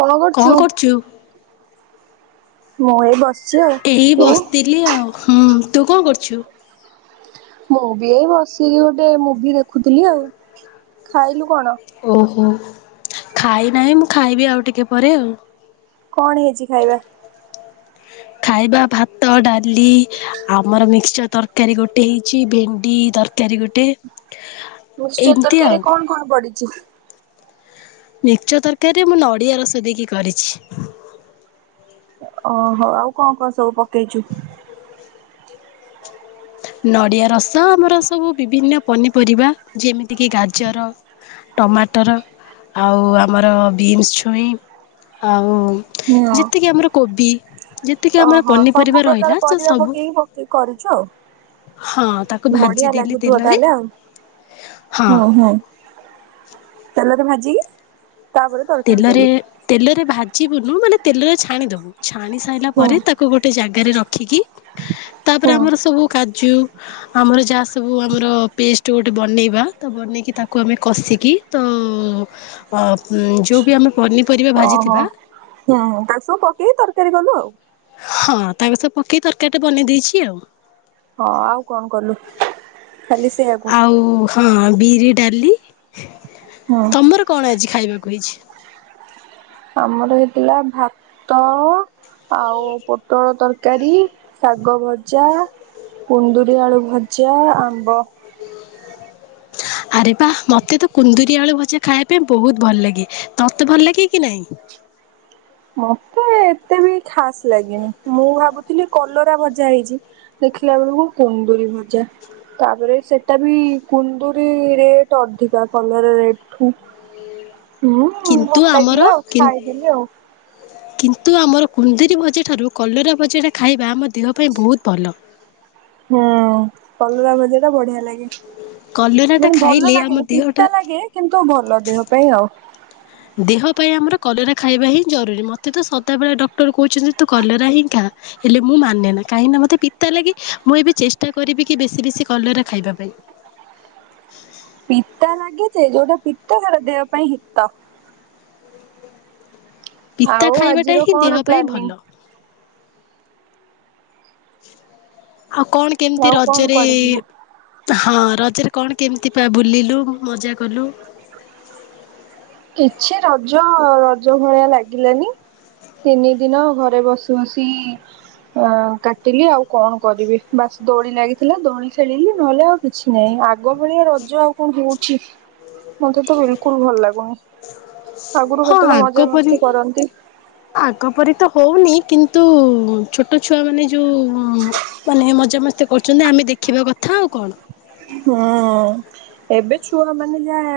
କଣ କରୁଛୁ ମୁଁ ଏ ବସି। ଏଇ ବସିଥିଲି ଆଉ ହୁଁ ତୁ କଣ କରୁଛୁ। ମୁଁ ବି ଏଇ ବସିକି ଗୋଟେ ମୁଭି ଦେଖୁଥିଲି ଆଉ ଖାଇଲୁ କଣ। ଓହୋ ଖାଇ ନାହିଁ ମୁଁ ଖାଇବି ଆଉ ଟିକେ ପରେ ଆଉ। କଣ ହେଇଛି ଖାଇବା? ହ [inaudible] ଖାଇବା ଭାତ, ଡାଲି ଆମର ମିକ୍ସଚର୍ ତରକାରୀ, ଗୋଟେ ହେଇଛି ଭେଣ୍ଡି ତରକାରୀ। ତରକାରି ଗୋଟେ। ମିକ୍ସଚର ଏମିତି ଆଉ। ତରକାରୀରେ କଣ କଣ ପଡିଛି? ମିକ୍ସଚର ତରକାରୀରେ ମୁଁ ନଡ଼ିଆ ରସ ଦେଇକି କରିଛି। ଓହୋ ଆଉ କଣ କଣ ସବୁ ପକେଇଛୁ? ନଡ଼ିଆ ରସ ଆମର ସବୁ ବିଭିନ୍ନ ପନିପରିବା ଯେମିତିକି ଗାଜର। ଟମାଟର ଆଉ ଆମର ବିନ୍ସ ଛୁଇଁ ଆଉ। ହୁଁ ଯେତିକି ଆମର କୋବି ଯେତିକି ଆମର ପନିପରିବା ରହିଲା ସେ ସବୁ। ତୁ କରିଛୁ। ହଁ ତାକୁ ବଢିଆ ଭାଜିଦେଲି ଲାଗୁଥିବ ତେଲରେ ତାହେଲେ ଆଉ ହଁ ହୁଁ ହୁଁ। ତେଲ ରେ ଭାଜିକି ତାପରେ। ତରକାରୀ ତେଲରେ କଲୁ। ତେଲରେ ଭାଜିବୁନୁ। ମାନେ ତେଲରେ ଛାଣିଦବୁ ଛାଣି ସାରିଲା ହୁଁ ପରେ ତାକୁ। ତାକୁ ଗୋଟେ ଜାଗାରେ ରଖିକି ହୁଁ ତାପରେ ଆମର ସବୁ କାଜୁ। ଆମର ଯାହା ସବୁ ଆମର ପେଷ୍ଟ ଗୋଟେ ବନେଇବା ତ ବନେଇକି ତାକୁ ଆମେ କଷିକି। ତ ଯେଉଁ ବି ଆମେ। ପନିପରିବା। ଓହୋ ଭାଜିଥିବା ହୁଁ ତାକୁ ସବୁ ପକେଇକି ତରକାରୀ କଲୁ ଆଉ। ହଁ ତାଙ୍କ ସହ ପକେଇ ତରକାରୀଟା ବନେଇ ଦେଇେଇଛି ଆଉ। ହଁ ଆଉ କଣ କଲୁ ଖାଲି ସେଆକୁ। ଆଉ ହଁ ବିରି ଡାଲି। ହୁଁ ତମର କଣ ଆଜି ଖାଇବାକୁ ହେଇଛି? ଆମର ହେଇଥିଲା ଭାତ ଆଉ ପୋଟଳ ତରକାରୀ ଶାଗ ଭଜା କୁଣ୍ଡୁରି ଆଳୁ ଭଜା ଆମ୍ବ। ଆରେ ବା ମୋତେ ତ କୁନ୍ଦୁରି ଆଳୁ ଭଜା ଖାଇବା ପାଇଁ ବହୁତ ଭଲ ଲାଗେ। ତତେ ଭଲ ଲାଗେ କି ନାହିଁ? ମତେ ଏତେ ବି ଖାସ ଲାଗିନି। ମୁଁ ଭାବୁଥିଲି କଲରା ଭଜା ହେଇଛି। ଦେଖିଲା ବେଳକୁ କୁନ୍ଦୁରୀ ଭଜା। ତାପରେ ସେଟା ବି କୁନ୍ଦୁରୀ ରେଟ ଅଧିକା କଲରା ରେଟଠୁ। ହୁଁ ହୁଁ ଭଲ ଲାଗିଲା ଆଉ ଖାଇଦେଲି ଆଉ। କିନ୍ତୁ ଆମର କୁନ୍ଦୁରୀ ଭଜା ଠାରୁ କଲରା ଭଜାଟା ଖାଇବା ଆମ ଦେହ ପାଇଁ ବହୁତ ଭଲ। ହୁ କଲରା ଭଜା ଟା ବଢିଆ ଲାଗେ। କଲରାଟା ମାନେ ଭଲ ଖାଇଲେ ଆମ ଲାଗେନି ଦେହଟା ପିତା ଲାଗେ କିନ୍ତୁ ଭଲ ଦେହ ପାଇଁ ଆଉ। ଦେହ ପାଇଁ ଆମର କଲେରା ଖାଇବା ହିଁ ଜରୁରୀ ମୋତେ ତ ସଦାବେଳେ ଡକ୍ଟର କହୁଛନ୍ତି ତୁ କଲେରା ହିଁ ଖା। ହେଲେ ମୁଁ ମାନେ ନା କାହିଁକିନା ମୋତେ ପିତା ଲାଗେ ମୁଁ ଏବେ ଚେଷ୍ଟା କରିବି କି ବେଶୀ ବେଶୀ କଲରା ଖାଇବା ପାଇଁ। ପିତା ଲାଗେ ଯେ ଯୋଉଟା ପିତା ସେଟା ଦେହ ପାଇଁ ହିତ। ପିତା ଆଉ ଖାଇବାଟା ଆଜିର ହିଁ ଦେହ କଣ ପାଇଁ ଭଲ। ପ୍ଲାନିଂ? ଆଉ କଣ କେମିତି ଆଉ କଣ ରଜରେ କୁଆଡେ ଯିବୁ? ହଁ ରଜରେ କଣ କେମିତି ପା ବୁଲିଲୁ ମଜା କଲୁ? କିଛି ରଜ ରଜ ଭଳିଆ ଲାଗିଲାନି ତିନି ଦିନ ଘରେ ବସି ବସି ଅ କାଟିଲି ଆଉ କଣ କରିବି ବାସ ଦୋଳି ଲାଗିଥିଲା ଦୋଳି ଖେଳିଲି ନହେଲେ ଆଉ କିଛି ନାଇଁ ଆଗ ଭଳିଆ ରଜ ଆଉ କଣ ହଉଛି ମତେ ତ ବିଲକୁଲ ଭଲ ଲାଗୁନି। ଆଗରୁ ହଁ କେତେକ ଆଗ ମଜାମସ୍ତି ପରି କରନ୍ତି। ଆଗପରି ତ ହଉନି କିନ୍ତୁ ଛୋଟ ଛୁଆମାନେ ଯୋଉ ମାନେ ମଜା ମସ୍ତି କରୁଛନ୍ତି ଆମେ ଦେଖିବା କଥା ଆଉ କଣ ହୁଁ ଏବେ ଛୁଆ ମାନେ ଯାହା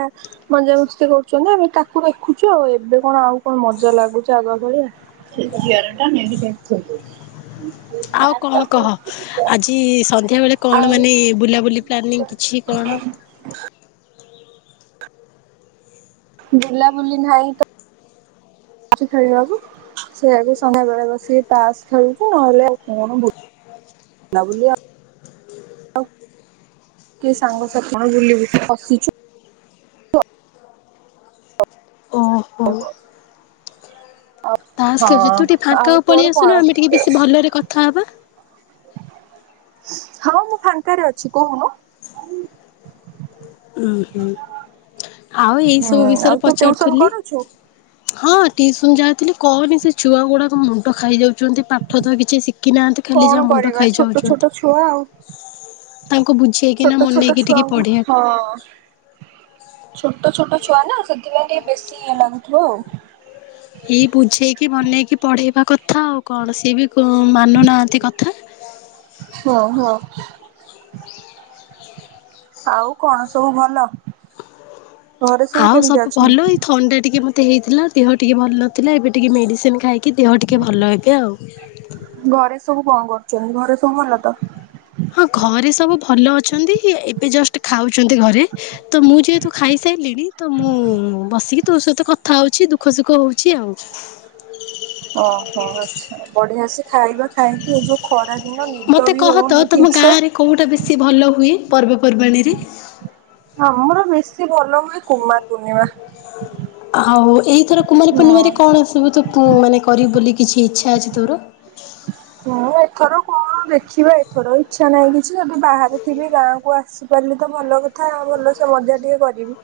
ମଜା ମସ୍ତି କରୁଛନ୍ତି ଆମେ ତାକୁ ଦେଖୁଛୁ। ଆଉ ଏବେ କଣ ଆଉ କଣ ମଜା ଲାଗୁଛି ଆଗ ଭଳିଆ। ସେ ଜିଇର ଟା ମେ ବି [inaudible] ଆଉ କଣ କହ। ଆଜି ସନ୍ଧ୍ୟା ବେଳେ କଣ ଆଉ ମାନେ ବୁଲାବୁଲି ପ୍ଲାନିଂ କିଛି କଣ? [inaudible] ବୁଲା ବୁଲି ନାହିଁ ତ ଖେଳିବାକୁ। ସେଇୟଆକୁ ସନ୍ଧ୍ୟା ବେଳେ ବସିକି ତାସ ଖେଳୁଛି ନହେଲେ ଆଉ କଣ ବୁ ବୁଲା ବୁଲି ଆଉ କିଏ ସାଙ୍ଗ ସାଥି ବୁଲିବୁ ହସୁଚୁ ଓହୋ! ତାସ ହଁ ଖେଳୁ ତୁ ଟିକେ ଆଉ ଫାଙ୍କାକୁ ତୋର ପଳେଇ କଣ ଆସୁନୁ ଆମେ ଟିକେ ବେଶ ଭଲରେ କଥା ହେବା। ହଁ ମୁଁ ଫାଙ୍କାରେ ଅଛି କହୁନୁ? ଉ ହୁଁ ଆଉ ହୁଁ ଏଇସବୁ ଆଉ ବିଷୟରେ ତୁ ଟିଉସନ ପଚାରୁଥିଲି? କରୁଛୁ ହଁ ଟିଉସନ ଯାଇଥିଲି କହନି ସେ ଛୁଆ ଗୁଡାକ ମୁଣ୍ଡ ଖାଇଯାଉଛନ୍ତି ପାଠ ତ କିଛି ଶି କି ନାହାନ୍ତି ଖାଲି କଣ ଯାହା ମୁଣ୍ଡ କରିବା ଛୋଟ ଛୋଟ ଖାଇଯାଉଛନ୍ତି। ଛୁଆ ଆଉ। ତାଙ୍କୁ ବୁ ଛୋଟ ଛୋଟ ଛୁଆଙ୍କୁ ହଁ ଛୋଟ ଛୋଟ ଛୁଆ ନା ସେଥିପାଇଁ ଟିକେ ବେଶୀ ଇଏ ଲାଗୁଥିବ ଆଉ। ଏଇ ବୁଝେଇକି ବନେଇକି ପଢେଇବା କଥା ଆଉ କଣ। ସେ ବି ମାନୁନାହାନ୍ତି କଥା। ହଁ ହଁ ଆଉ କଣ ସବୁ ଭଲ। ଘରେ ସବୁ ଆଉ କେମିତି ଭଲ ଅଛନ୍ତି? ଏଇ ଥଣ୍ଡା ଟିକେ ମୋତେ ହେଇଥିଲା। ଦେହ ଟିକେ ଭଲ ନଥିଲା। ଏବେ ଟିକେ ମେଡ଼ିସିନ ଖାଇକି ଦେହ ଟିକେ ଭଲ ଏବେ ଆଉ। ଘରେ ସବୁ କଣ କରୁଛନ୍ତି? ଘରେ ସବୁ ଭଲ ତ? ହଁ ଘରେ ସବୁ ଭଲ ଅଛନ୍ତି ଏବେ ଜଷ୍ଟ ଖାଉଛନ୍ତି ଘରେ। ତ ମୁଁ ଯେହେତୁ ଖାଇସାରିଲିଣି ତ ମୁଁ ବସିକି ତୋ ସହିତ କଥା ହଉଛି ଦୁଃଖ ସୁଖ ହଉଛି ଆଉ। ଓହୋ ଆଚ୍ଛା ବଢିଆ ସେ ଖାଇବା ଖାଇକି ଏ ଯଉ ଖରା ଦିନ ନିଦ ମୋତେ ବି କହ ତ ହଉନି ତମ ଠିକ ସେ! ଗାଁରେ କେଉଁଟା ବେଶୀ ଭଲ ହୁଏ ପର୍ବପର୍ବାଣୀ ରେ? ଆମର ବେଶୀ ଭଲ ହୁଏ କୁମାର ପୂର୍ଣ୍ଣିମା। ଆଉ ଏଇଥର କୁମାର ହଁ ପୂର୍ଣ୍ଣିମାରେ କଣ ଆସିବୁ ତୁ ମାନେ କରିବୁ ବୋଲି କିଛି ଇଚ୍ଛା ଅଛି ତୋର? ହଁ ଏଥର କଣ ଦେଖିବା ଏଥର ଇଚ୍ଛା ନାହିଁ କିଛି ଯଦି ବାହାରେ ଥିବେ ଗାଁକୁ ଆସ ଆସିପାରିଲି ତ ଭଲ କଥା ଆଉ ଭଲ ସେ ମଜା ଟିକେ କରିବି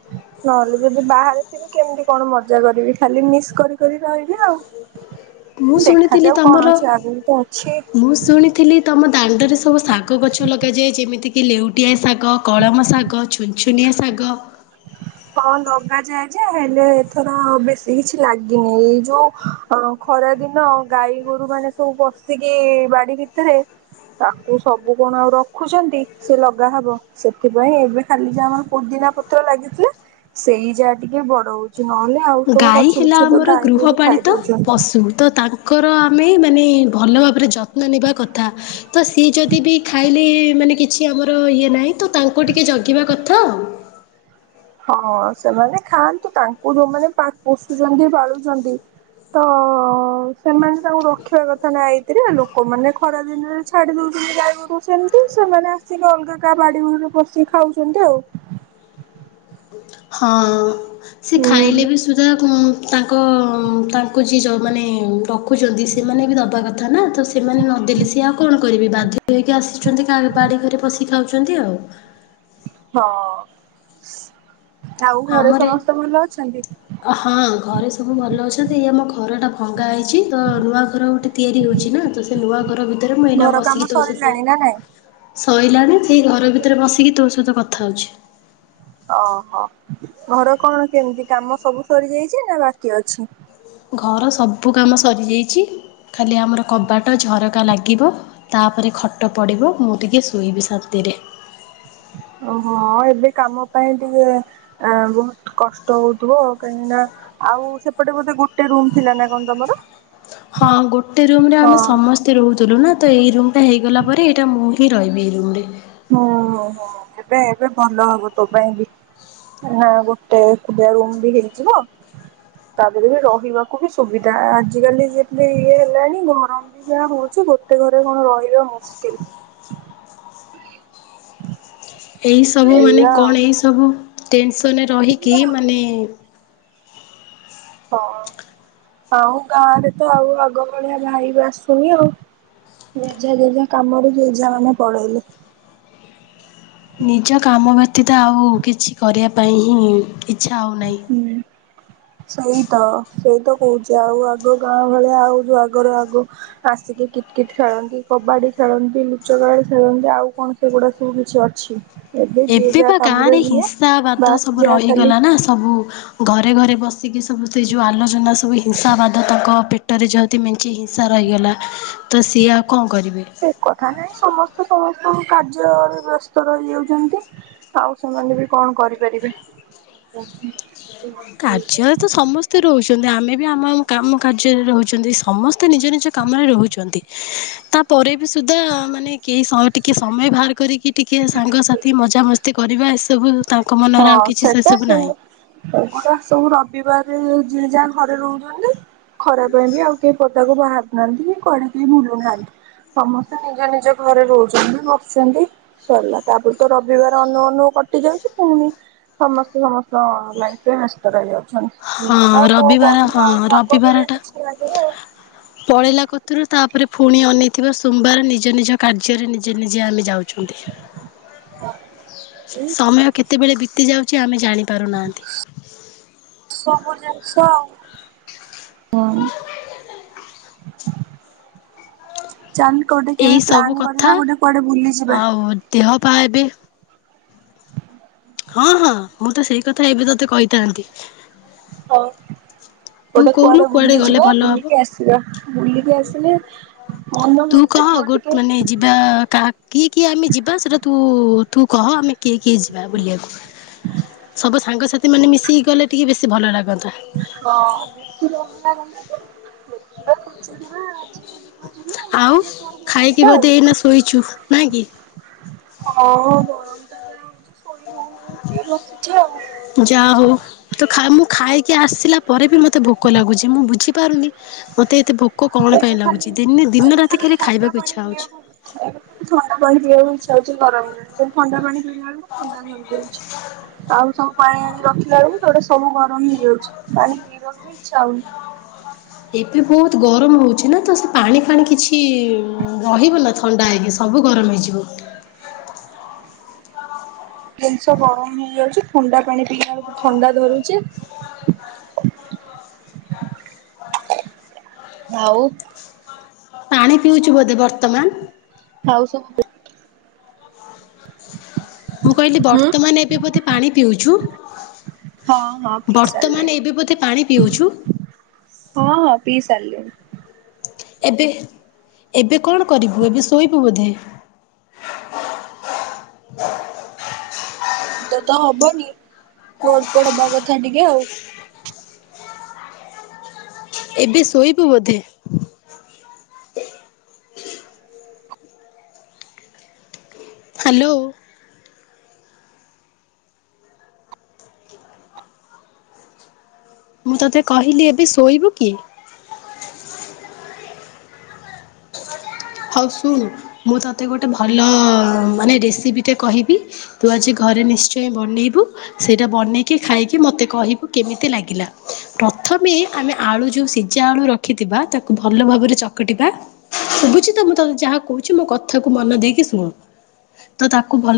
ନହେଲେ ଯଦି ବାହାରେ ଥି କେମତି କଣ ମଜା କରିବି ଖାଲି ମିସ୍ କରି କରି ରହିବି ଆଉ। ମୁଁ ଶୁଣିଥିଲି ଦେଖାଯାଉ କଣ ତମର ଅଛି ଆଗକୁ ତ ଅଛି। ମୁଁ ଶୁଣି ଥିଲି ତମ ଦାଣ୍ଡରେ ସବୁ ଶାଗ ଗଛ ଲଗାଯାଏ, ଯେମିତି କି ଲେଉଟିଆ ଶା କଳମ ଶାଗ, ଛୁନଛୁନିଆ ଶାଗ। ହଁ ଲଗାଯାଏ ଯେ ହେଲେ ଏଥର ବେଶୀ କିଛି ଲାଗିନି ଏଇ ଯୋଉ ହ ଖରା ଦିନ ଗାଈ ଗୋରୁ ମାନେ ସବୁ ପଶିକି ବାଡି ଭିତରେ ତାକୁ ସବୁ କଣ ଆଉ ରଖୁଛନ୍ତି ସେ ଲଗା ହବ ସେଥିପାଇଁ ଏବେ ଖାଲି ଯାହା ଆମର ପୁଦିନା ପତ୍ର ଲାଗିଥିଲା ସେଇ ଯାହା ଟିକେ ବଡ ହଉ। କିଛି ନହେଲେ ଆଉ ସବୁ ଗାଈ ଗଛ ହେଲା ବୁଛ ତ ଆମର ଗାଈ ଗୋରୁ ଖାଇ ଗୃହପାଳିତ ଦଉଛନ୍ତି। ପଶୁ ତ ତାଙ୍କ ତାଙ୍କର ଆମେ ମାନେ ଭଲ ଭାବରେ ଯତ୍ନ ନେବା କଥା। ତ ସିଏ ଯଦି ବି ଖାଇଲେ ମାନେ କିଛି ଆମର ଇଏ ନାହିଁ ତ ତାଙ୍କୁ ଟିକେ ଜଗିବା କଥା। ହଁ ସେମାନେ ଖାଆନ୍ତୁ ତାଙ୍କୁ ଯୋଉମାନେ ପୋଷୁଛନ୍ତି ପାଳୁଛନ୍ତି। ତ ସେମାନେ ତାଙ୍କୁ ରଖିବା କଥା ନାଁ ଏଇଥିରି ଲୋକମାନେ ଖରାଦିନରେ ଛାଡି ଦଉଛନ୍ତି ଗାଈଗୋରୁ ସେମିତି ସେମାନେ ଆସିକି ଅଲଗା କା ବାଡିଘରେ ପଶି ଖାଉଛନ୍ତି ଆଉ। ହଁ ସେ ହୁଁ। ଖାଇଲେ ବି ସୁଦ୍ଧା ଉଁ ତାଙ୍କ ତାଙ୍କୁ ଯିଏ ଯେଉଁମାନେ ରଖୁଛନ୍ତି ସେମାନେ ବି ଦେବା କଥା ନା ତ ସେମାନେ ନଦେଲେ ସିଏ ଆଉ କଣ କରିବେ ବାଧ୍ୟ ହେଇକି ଆସିଛନ୍ତି ବାଡିଘରେ ପଶି ଖାଉଛନ୍ତି ଆଉ। ହଁ ଆଉ ଘରେ ଆମର ସମସ୍ତେ ଭଲ ଅଛନ୍ତି? ହଁ ଘରେ ସବୁ ଭଲ ଅଛନ୍ତି ଏଇ ଆମ ଘରଟା ଭଙ୍ଗା ହେଇ ତ ନୂଆ ଘର ଗୋଟେ ତିଆରି ହଉଛି ନା ତ ସେ ନୂଆ ଘର ଭିତରେ ମୁଁ ଏଇନା ଘର କାମ ବସିକି ତୋ ସହିତ ସରିଲାଣି ନା ନାଇଁ? ସଇଲାଣି ସେଇ ଘର ଭିତରେ ବସିକି ତୋ ସହିତ କଥା ହଉଛି। ଓହୋ ଘର କଣ କେମିତି କାମ ସବୁ ସରିଯାଇଛି ନା ବାକି ଅଛି। ଘର ସବୁ କାମ ସରିଯାଇଛି ଖାଲି ଆମର କବାଟ ଝରକା ଲାଗିବ। ତାପରେ ଖଟ ପଡ଼ିବ ମୁଁ ଟିକେ ଶୋଇବି ଶାନ୍ତିରେ! ଓହୋ ଏବେ କାମ ପାଇଁ ଟିକେ ଆ ବହୁତ କଷ୍ଟ ହଉଥିବ ଆଉ କାହିଁକି ନା ଆଉ ସେପଟେ ବୋଧେ ଗୋଟେ ରୁମ ଥିଲା ନା କଣ ତମର? ହଁ ଗୋଟେ ରୁମରେ ଆମେ ହଁ ସମ ସ୍ତେ ରହୁଥିଲୁ ନା ତ ଏଇ ରୁମ୍ଟା ହେଇଗଲା ପରେ ଏଇଟା ମୁଁ ହିଁ ରହିବି ଏଇ ରୁମ୍ ରେ। ହୁଁ ହୁଁ ଏବେ ଏବେ ଭଲ ହବ ତୋ ପାଇଁ ବି। ହଁ ଗୋଟେ ଏକୁଟିଆ ରୁମ୍ ବି ହେଇଯିବ। ତା ପରେ ବି ରହିବାକୁ ବି ସୁବିଧା ଆଜିକାଲି ଯେମିତି ଇଏ ହେଲାଣି ଗରମ ଯାହା ହଉଛି ଗୋଟେ ଘରେ କଣ ରହିବା ମୁସ୍କିଲ। ଏଇସବୁ ମାନେ ଏଇଆ ଆଉ କଣ ଏଇସବୁ ଟେନସନରେ ରହିକି ମାନେ ହଁ ଆଉ ଗାଁ ରେ ତ ଆଉ ଆଗ ଭଳିଆ ଭାଇବ୍ ଆସୁନି ଆଉ। ଜେଝା ଜେଝା କାମରେ ଜେଝା ଆମ ପଳେଇଲେ। ନିଜ କାମ ବ୍ୟତୀତ ଆଉ କିଛି କରିବା ପାଇଁ ହିଁ ଇଚ୍ଛା ହେଉନାହିଁ। [inaudible] ହୁଁ। ସେଇ ତ ସେଇ ତ କହୁଛି ଆଉ ଆଗ ଗାଁ ଭଳିଆ ଆଉ ଯୋଉ ଆଗରୁ ଆଗ ଆସିକି କିଟ୍ କିଟ୍ ଖେଳନ୍ତି କବାଡି ଖେଳନ୍ତି ଲୁଚ କାଳି ଖେଳନ୍ତି ଆଉ କଣ ସେଗୁଡା ସବୁ କିଛି ଅଛି। ଯିଏ ଏବେ ଯାହା ପା କାମରେ ଗାଁରେ ଯିଏ ହିଂସାବାଦ ବାସ୍ ସବୁ ଯାହା ଖାଲି ରହିଗଲା ନା ସବୁ ଘରେ ଘରେ ବସିକି ସବୁ ସେ ଯେଉଁ ଆଲୋଚନା ସବୁ ହିଂସାବାଦ ତକ ପେଟରେ ଯା ଏତେ ମେଞ୍ଚି ହିଂସା ରହିଗଲା ତ ସିଏ ଆଉ କଣ କରିବେ। ସେ କଥା ନାଇଁ ସମସ୍ତେ ସମସ୍ତଙ୍କ କାର୍ଯ୍ୟରେ ଏବେ ବ୍ୟସ୍ତ ରହି ଯାଉଛନ୍ତି। ଆଉ ସେମାନେ ବି କଣ କରିପାରିବେ। କାର୍ଯ୍ୟରେ ତ ସମସ୍ତେ ରହୁଛନ୍ତି ଆମେ ବି ଆମ କାମ କାର୍ଯ୍ୟରେ ରହୁଛନ୍ତି ସମସ୍ତେ ନିଜ ନିଜ କାମରେ ରହୁଛନ୍ତି ତାପରେ ବି ସୁଧା ମାନେ କେହି ସହ ଟିକେ ସମୟ ବାହାର କରିକି ଟିକିଏ ସାଙ୍ଗସାଥି ମଜାମସ୍ତି କରିବା ଏସବୁ ତାଙ୍କ ମନରେ ହଁ ଆଉ କିଛି ସେ ସେଟା ସବୁ ନାହିଁ। [unintelligible] ସବୁ ରବିବାରେ ଯିଏ ଯାହା ଘରେ ରହୁଛନ୍ତି। ଖରା ପାଇଁ ବି ଆଉ କେହି ପଦାକୁ ବାହାରୁନାହାନ୍ତି କି କୁଆଡେ କେହି ବୁଲୁ ନାହାନ୍ତି। ସମସ୍ତେ ନିଜ ନିଜ ଘରେ ରହୁଛନ୍ତି ବସୁଛନ୍ତି। ସରିଲା ତାପରେ ତ ରବିବାର ଅନୋଉ ଅନୋଉ କଟି ଯାଉଛି। [unintelligible] ସମସ୍ତେ ସମସ୍ତ ଲାଇଫରେ ବେସ୍ ହଁ [unintelligible] ଆଉ କଣ ରବିବାର ହଁ କରିବା ଆଉ ଆଗ ଭଳିଆ ରବିବାରଟା କିଛି ଲାଗୁନି ଆଉ। [inaudible] ପଳେଇଲା କତୁରୁ ତାପରେ ପୁଣି ଅନେଇଥିବା ସୋମବାର ନିଜ ନିଜ କାର୍ଯ୍ୟରେ ନିଜେ ନିଜେ ଆମେ ଯାଉ ଛନ୍ତି ଏଇ ସମୟ କେତେବେଳେ ବିତି ଯାଉଛି ଆମେ ଜାଣି ପାରୁନାହାନ୍ତି। ହୁଁ। ଚାଲ୍ କୋଉଠି କେବେ ଏଇ ସବୁ ପ୍ଲାନ୍ କଥା କରିବା ଗୋଟେ କୁଆଡେ ବୁଲିଯିବା। ଆଉ ଦେହ ପା ଏବେ ହଁ ହଁ ମୁଁ ତ ସେଇ କଥା ଏବେ ତତେ କହିଥାନ୍ତି। ହଁ। ତୁ ଗୋଟେ କହୁନୁ କୁଆଡେ ଗଲେ ବୁଲିଯିବା ଭଲ ହବ? ବୁଲିକି ଆସିବା ବୁଲିକି ଆସିଲେ ମନ ତୁ ଭଲ କହ ଲାଗିବ ଗୋ ଟିକେ। ମାନେ ଯିବା କାହା କିଏ କିଏ ଆମେ ଯିବା ସେଟା ତୁ ତୁ କହ ଆମେ କିଏ କିଏ ଯିବା ବୁଲିବାକୁ। ସବୁ ସାଙ୍ଗସାଥି ମାନେ ମିଶିକି ଗଲେ ଟିକେ ବେଶୀ ଭଲ ଲାଗନ୍ତା। ହଁ ବେଶୀ ଭଲ ଲାଗନା ଦେଖିବା ପଚାରିବା ଆଜି ହଁ ଯିବା ଆଉ ଆମେ ତୋର ମୋର ଖାଇକି ଯିବା ଆଉ। ବୋଧେ ଏଇନା ଶୋଇଛୁ ନା କି? ହଁ ଗରମ ଟା ହୋଉଛି ଶୋଇ ହୋଉନି ଟିକେ ବସିଛି ଆଉ। ଯାହା ହୋଉ ତ ମୁଁ ଖାଇକି ଆସିଲା ପରେ ବି ମୋତେ ଭୋକ ଲାଗୁଛି ମୁଁ ବୁଝିପାରୁନି ମତେ ଏତେ ଭୋକ କଣ ଏବେ ପାଇଁ ଖାଲି ଲାଗୁଛି ଦିନେ ଦିନ ରାତି ଖଲି ଖାଇବାକୁ ଇଚ୍ଛା ହୋଉଛି। ଖାଇ ଥଣ୍ଡା ପାଣି ପିଇବାକୁ ଇଚ୍ଛା ହୋଉଛି ଗରମ ନା ଥଣ୍ଡା ପାଣି ପିଲାବେଳକୁ ଥଣ୍ଡା କମି ଯାଉଛି ଆଉ ସବୁ ପାଣି ଆଣି ରଖିଲା ବେଳକୁ ସେଟା ସବୁ ଗରମ ହେଇଯାଉଛି। ପାଣି ପିଇବାକୁ ବି ଇଚ୍ଛା ହୋଉନି। ଏବେ ବହୁତ ଗରମ ହୋଉଛି ନା ତ ସେ ପାଣି ଫାଣି କିଛି ରହିଗଲା ଥଣ୍ଡା ହେଇକି ସବୁ ଗରମ ହେଇଯିବ। ଜିନିଷ ଗରମ ହେଇଯାଉଛି ଥଣ୍ଡା ପାଣି ପିଇବା ବେଳକୁ ଥଣ୍ଡା ଧରୁଛି। ଆଉ ପାଣି ପିଉଚୁ ବୋଧେ ବର୍ତ୍ତମାନ? ଆଉ ସବୁ ମୁଁ କହିଲି ହଁ ବର୍ତ୍ତମାନ ଏବେ ବୋଧେ ପାଣି ପିଉଚୁ? ହଁ ପିଇ ବର୍ତ୍ତମାନ ସାରିଲେଣି ଏବେ ବୋଧେ ପାଣି ପିଉଚୁ? ହଁ ହଁ ପିଇ ସାରିଲିଣି। ଏବେ ଏବେ କଣ କରିବୁ ଏବେ ଶୋଇବୁ ବୋଧେ? ନିଦ ତ ହବନି ଗଡ ପଡ ହେବା କଥା ଟିକେ ଆଉ। ଏବେ ଶୋଇବୁ ବୋଧେ? ହ୍ୟାଲୋ। ମୁଁ ତତେ କହିଲି ଏବେ ଶୋଇବୁ କି? ହୋଉ ଶୁଣୁ ମୁଁ ତତେ ଗୋଟେ ଭଲ ମାନେ ରେସିପି ଟେ କହିବି। ତୁ ଆଜି ଘରେ ନିଶ୍ଚୟେ ବନେଇବୁ। ସେଇଟା ବନେଇକି ଖାଇକି ମତେ କହିବୁ କେମିତି ଲାଗିଲା, ପ୍ରଥମେ ଆମେ ଆଳୁ ଯୋଉ ସି ଚା ଆଳୁ ରଖିଥିବା ତାକୁ ଭଲ ଭାବରେ ଚକଟିବା, ସୁବୁଚି ମୁଁ ତତେ ଯାହା କୋହୁଚି ମୋ କଥା କୁ ମନ ଦେଇକି ଶୁଣୁ ତ ତାକୁ ଭଲ